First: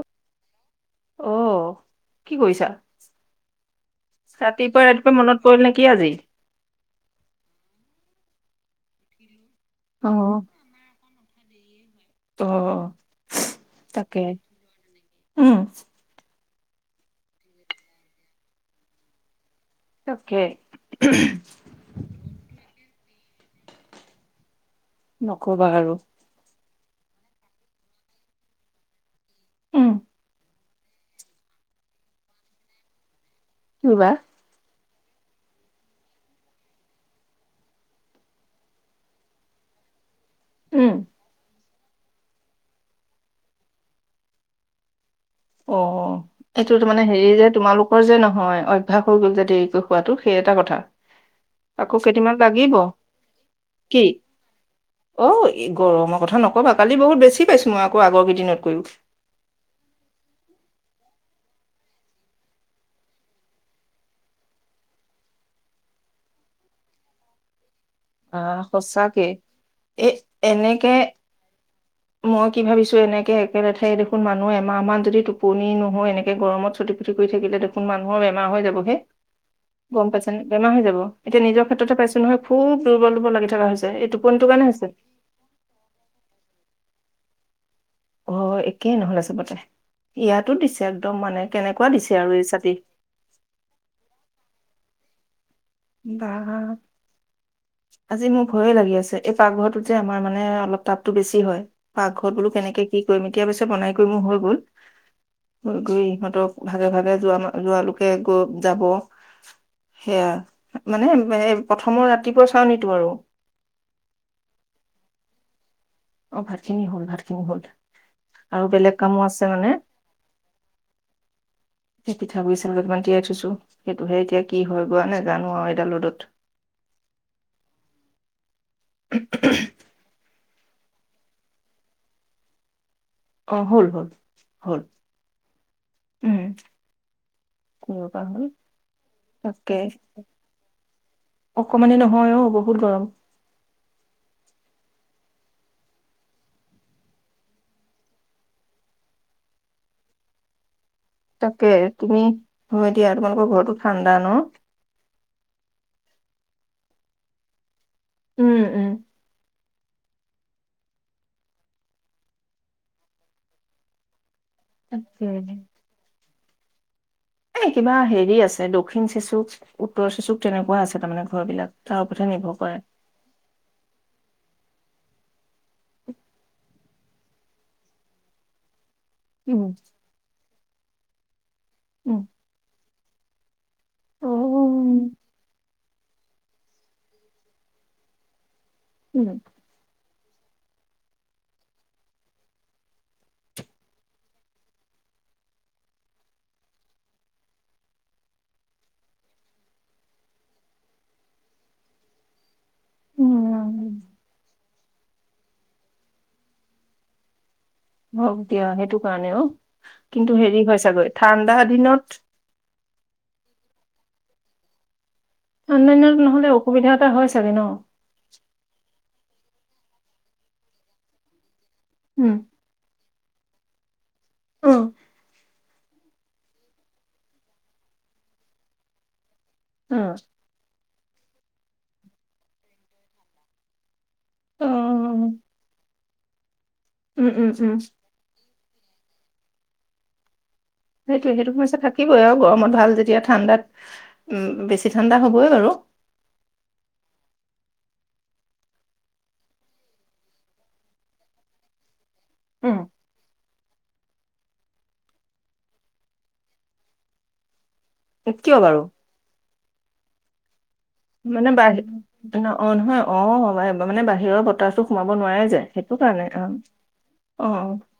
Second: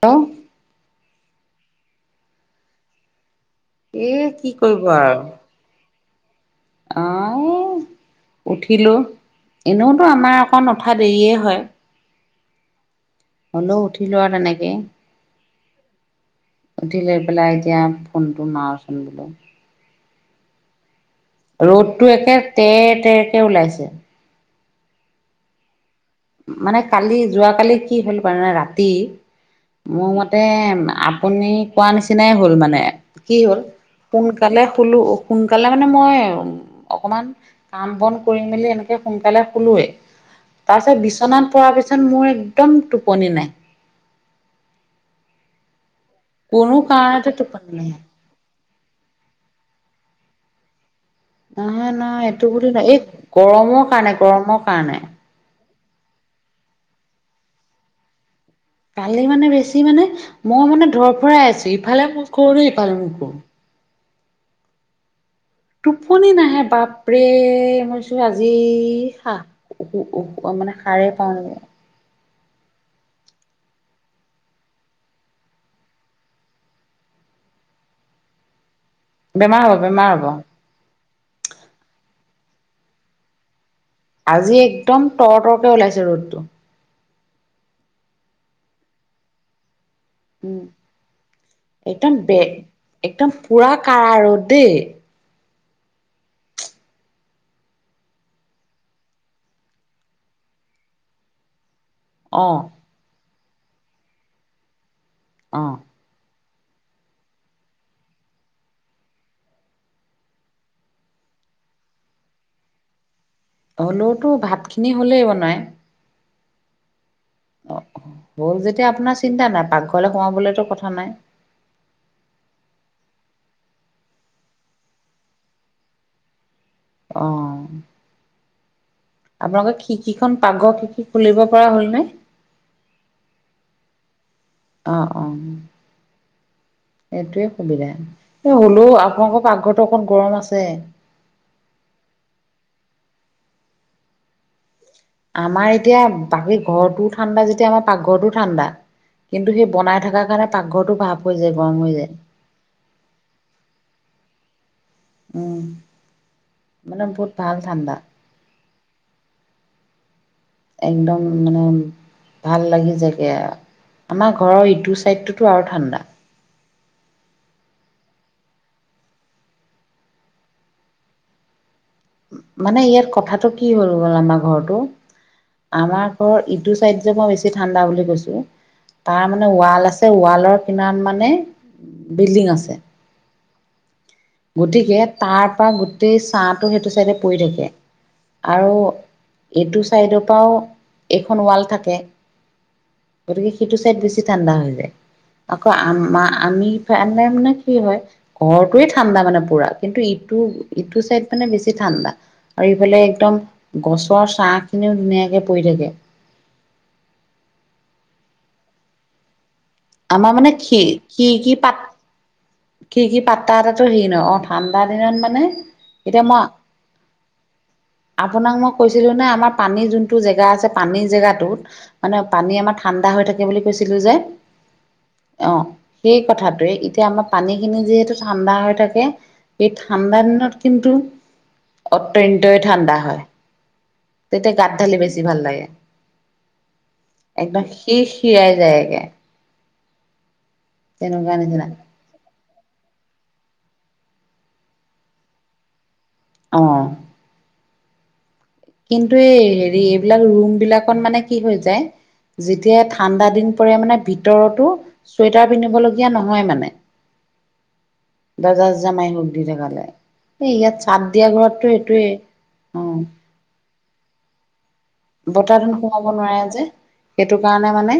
Hello অ' কি কৰিছা? এ কি কৰিব ৰাতিপুৱা আৰু ৰাতিপুৱা মনত পৰিল নেকি আজি? অ' উঠিলোঁ, অ এনেওতো আমাৰ অকণ উঠা দেৰিয়ে হয়। অ' হ'লেও তাকে উঠিলোঁ আৰু তেনেকে উম। উঠি লৈ পেলাই এতিয়া ফোনটো মাৰচোন বোলোঁ। অকে ৰ'দটো একে তেৰ তেৰকে ওলাইছে। ন'কবা আৰু মানে কালি যোৱ কালি কি হ'ল বনানে ৰাতি উম মোৰ মতে আপুনি কোৱা নিচিনাই হ'ল মানে কি হ'ল কিবা সোনকালে খোলোঁ। সোনকালে মানে মই অকমান কাম বন কৰিম মেলি এনেকে সোনকালে খোলোঁ। উম তাৰপিছত বিচনাত পৰা পিছত মোৰ একদম টোপনি নাই। অ' কোনো এইটো মানে হেৰি কাৰণতে যে টোপনি নাহে। তোমালোকৰ যে নহয় অভ্যাস হৈ গ'ল যে দেৰিকৈ শুৱাতো, সেই এটা কথা নহয় আকৌ নহ কেইদিনমান এইটো বুলি লাগিব নহ এই গৰমৰ কি কাৰণে, গৰমৰ কাৰণে। অ এই গৰমৰ কথা ন'কবা কালি বহুত বেছি পাইছোঁ। মই আকৌ আগৰকেইদিনত কালি মানে, বেছি মানে? মই মানে ধৰ ফৰাই আছোঁ। ইফালে মুখ কৰোঁ নে সিফালে মুখ কৰোঁ। টোপনি নাহে বাপৰে মই ছো আজি আহ সঁচাকে সা উ এ উ মানে এনেকে সাৰে পাওঁ নেকি? মই কি ভাবিছোঁ। এনেকে একে লেঠাই দেখোন মানুহ এমাহ মান যদি টোপনি নহয় এনেকে গৰমত চটি ফটি কৰি থাকিলে দেখোন মানুহৰ বেমাৰ হৈ যাবগৈ বেমাৰ হ'ব গ'ম বেমাৰ হ'ব। পাইছেনে বেমাৰ হৈ যাব। এতিয়া নিজৰ ক্ষেত্ৰতে পাইছোঁ নহয়। সুব দুৰ্বল দুৰ্বল লাগি থকা হৈছে। এই টোপনিটো আজি কাৰণে হৈছে একদম তৰ তৰকে ওলাইছে ৰ'দটো। অ' একেই নহ'লে চবতে ইয়াতো উম দিছে। একদম মানে কেনেকুৱা দিছে একদম আৰু বে এই চাতি। একদম পুৰা কাড়া ৰ'দ দেই। ৱাহ আজি মোৰ ভয়ে লাগি আছে। এই পাকঘৰটোত যে আমাৰ মানে অলপ তাপটো বেছি হয়। পাকঘৰত অ বোলোঁ, কেনেকে কি কৰিম এতিয়া পিছে বনাই কৰি মোৰ হৈ গ'ল অ। হৈ কৈ ইহঁতক। ভাগে ভাগে যোৱা যোৱালোকে আকৌ যাব সেয়া। মানে এ প্ৰথমৰ ৰাতিপুৱা চাওঁ নিতো আৰু হলেওটো ভাত খিনি হলেই বনাই। অ' ভাত খিনি হ'ল ভাত খিনি অ হ'ল যেতিয়া আপোনাৰ আছে চিন্তা মানে নাই পাকঘৰলৈ সোমাবলেতো কথা নাই। পিঠাগুৰি চাউল কেতেমন তিয়াই থৈছোঁ। সেইটোহে এতিয়া কি হয় গৈ নেজানো আৰু এইডাল ৰ'দত। অ' আপোনালোকৰ খিৰিকীখন পাকঘ খিৰিকী খন খুলিব পৰা হ'লনে। অ' হ'ল হ'ল হ'ল। উম [inaudible] এইটোৱে সুবিধা কৰিব পৰা হ'ল হ'লও আপোনালোকৰ পাকঘৰতো অকণ গৰম আছে। অকমানে নহয় অ' বহুত গৰম আমাৰ এতিয়া বাকী ঘৰটো ঠাণ্ডা যেতিয়া, আমাৰ পাকঘৰটো ঠাণ্ডা। কিন্তু সেই বনাই থকাৰ কাৰণে পাকঘৰটো। ভাপ হৈ যায় তাকে গৰম হৈ যায় তুমি হযয় দিয়া তোমালোকৰ ঘৰতো ঠাণ্ডা ন' উম মানে বহুত ভাল ঠাণ্ডা। উম- উম একদম মানে ভাল লাগি যায় গে আমাৰ ঘৰ। ঘৰৰ ইটো তাকে ছাইডটোতো আৰু ঠাণ্ডা। এ কিবা হেৰি আছে দক্ষিণ চেচুক উত্তৰ চেচুক তেনেকুৱা আছে তাৰমানে ঘৰ বিলাক। তাৰ ওপৰতহে নিৰ্ভৰ কৰে মানে ইয়াত কথাটো কি হ'ল গ'ল আমাৰ ঘৰটো আমাৰ ঘৰ ইটো চাইড। যে মই বেছি ঠাণ্ডা বুলি কৈছো তাৰ মানে উম ৱাল আছে ৱালৰ কিমান মানে। উম বিল্ডিং আছে। অ গতিকে তাৰ পৰা গোটেই ছাঁটো সেইটো চাইডে পৰি থাকে। আৰু উম এইটো চাইডৰ পৰাও এইখন ৱাল থাকে। গতিকে, সেইটো চাইড বেছি ঠাণ্ডা হৈ যায়। আকৌ, আমা-আমি ফালে মানে কি হয় ঘৰতোয়ে থিক ঠাণ্ডা মানে পুৰা, কিন্তু ইটো-ইটো চাইড মানে বেছি ঠাণ্ডা। আৰু এইফালে একদম উম, গছৰ চাহ খিনিও ধুনীয়াক কে পৰি থাকে। হক দিয়া, সেইটো কাৰণে অ'। আমাৰ মানে খি-খিৰকি পাত, দিনত খিৰকি পাতা এটাটো হেৰি ন ঠাণ্ডা দিনত মান মানে, ঠাণ্ডা দিনত এতিয়া নহ'লে মই অসুবিধা এটা হয় চাগে ন? আপোনাক মই কৈছিলোঁ নে আমাৰ পানীৰ যোনটো জেগা আছে, পানীৰ জেগাটোত মানে উম, পানী আমাৰ ঠাণ্ডা হৈ থাকে বুলি কৈছিলো যে। অ', অ' সেই কথাটোয়ে, এতিয়া আমাৰ পানী খিনি যিহেতু ঠাণ্ডা হৈ থাকে। সেই অ', ঠাণ্ডা দিনত কিন্তু অত্যন্তই ঠাণ্ডা হয়। তেতিয়া অ', গাত ঢালি বেছি ভাল লাগে, উম, উম, একদম উম, সিৰ-সিৰাই। যায়গে। সেইটোয়ে, তেনেকুৱা সেইটো নিচিনা সমস্যা থাকিবই আৰু। গৰমত ভাল যেতিয়া ঠাণ্ডাত উম, বেছি ঠাণ্ডা হবই বাৰু। অ'। কিন্তু, এই হেৰি এইবিলাক ৰুম বিলাকত মানে কি হৈ যায়? উম, যেতিয়াাই ঠাণ্ডা দিন পৰে মানে ভিতৰতো চুৱেটাৰ পিন্ধিবলগীয়া নহয় মানে। কিয় দৰ্জা বাৰু জমাই হুক [unintelligible] এই ইয়াত চাদ দিয়া মানে ঘৰতটো এইটোৱেই বাহিৰ অ' নহয় অ' মানে বাহিৰৰ বতাহটো সোমাব নোৱাৰে বতাহ যে। ধুন সোমাব কাৰণে নোৱাৰে অ', যে, সেইটো কাৰণে অ', মানে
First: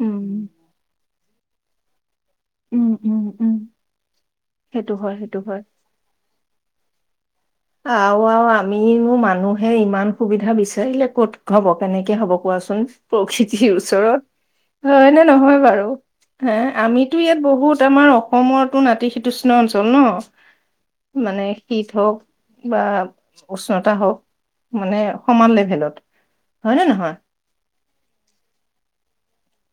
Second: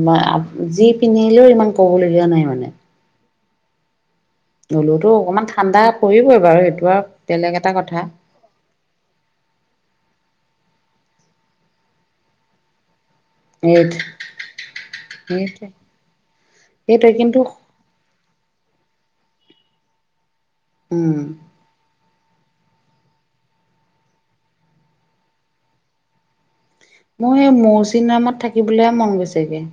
উম, যি পিন্ধি থাকিলো ইমান ক'বলগীয়া নাই মানে উম, উম, উম সেইটো হলোতো হয়, সেইটো অকণমান হয়। ঠাণ্ডা পৰিবই বাৰু সেইটো আৰু বেলেগ এটা কথা আৰু আৰু আমিনো মানুহে ইমান সুবিধা বিচাৰিলে ক'ত হ'ব কেনেকে হ'ব কোৱাচোন প্ৰকৃতিৰ এই ওচৰত, হয় নে নহয় সেইটোৱে বাৰু সে সেইটোৱে আমিতো কিন্তু ইয়াত বহুত আমাৰ অসমতো নাতি শ তৃষ্ণ অঞ্চল ন উম মানে শীত হওক। বা উষ্ণতা হওক মানে সমান লেভেলত। হয় নে নহয় মোৰ সে মৌচিগ্ৰামত থাকিবলৈহে মন গৈছেগে।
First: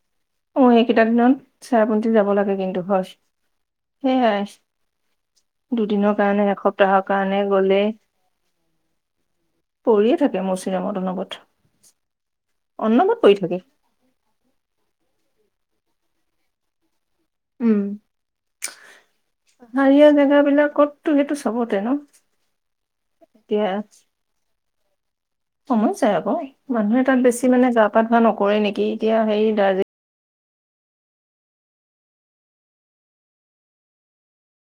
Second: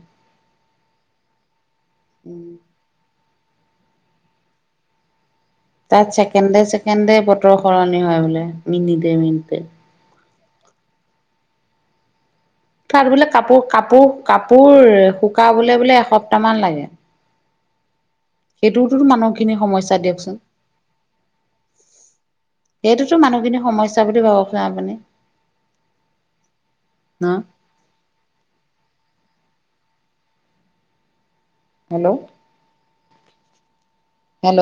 অ এইকেইটা দিনত চেৰাপুঞ্জী যাব উম লাগে কিন্তু হয়। সেই এয়াই, তাত দুদিনৰ কাৰণে ছেকেণ্ডে এসপ্তাহৰ ছেকেণ্ডে কাৰণে বতৰ গলে সলনি হয় বোলে মিনিটে মিনিটে পৰি থাকে মৌচিগ্ৰাৰমত অনবত তাত অনবৰত বোলে কাপোৰ কাপোৰ কাপোৰ শুকাবলৈ বোলে এসপ্তাহ মান লাগে। উম, সেইটোতো মানুহখিনি সমস্যা পাহাৰীয়া দিয়কচোন জেগাবলাক কটো সেইটো চবতে ন। সেইটোতো মানুহখিনি সমস্যা বুলি ভাবচোন আপুনি। সমস্যাই আকৌ মানুহে তাত ন বেছি মানে গা পা ধোৱা নকৰে নেকি এতিয়া হে Darjeeling hello, hello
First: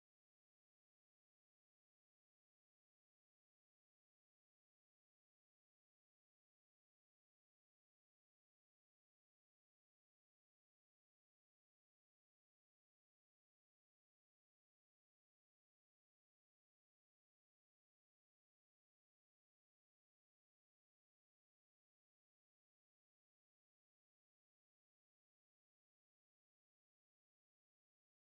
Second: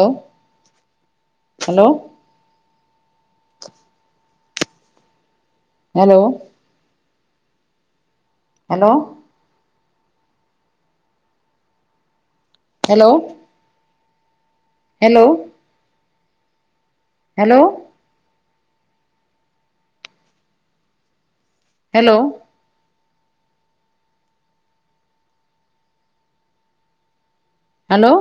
hello, hello, hello, hello, hello, hello, hello. Hello.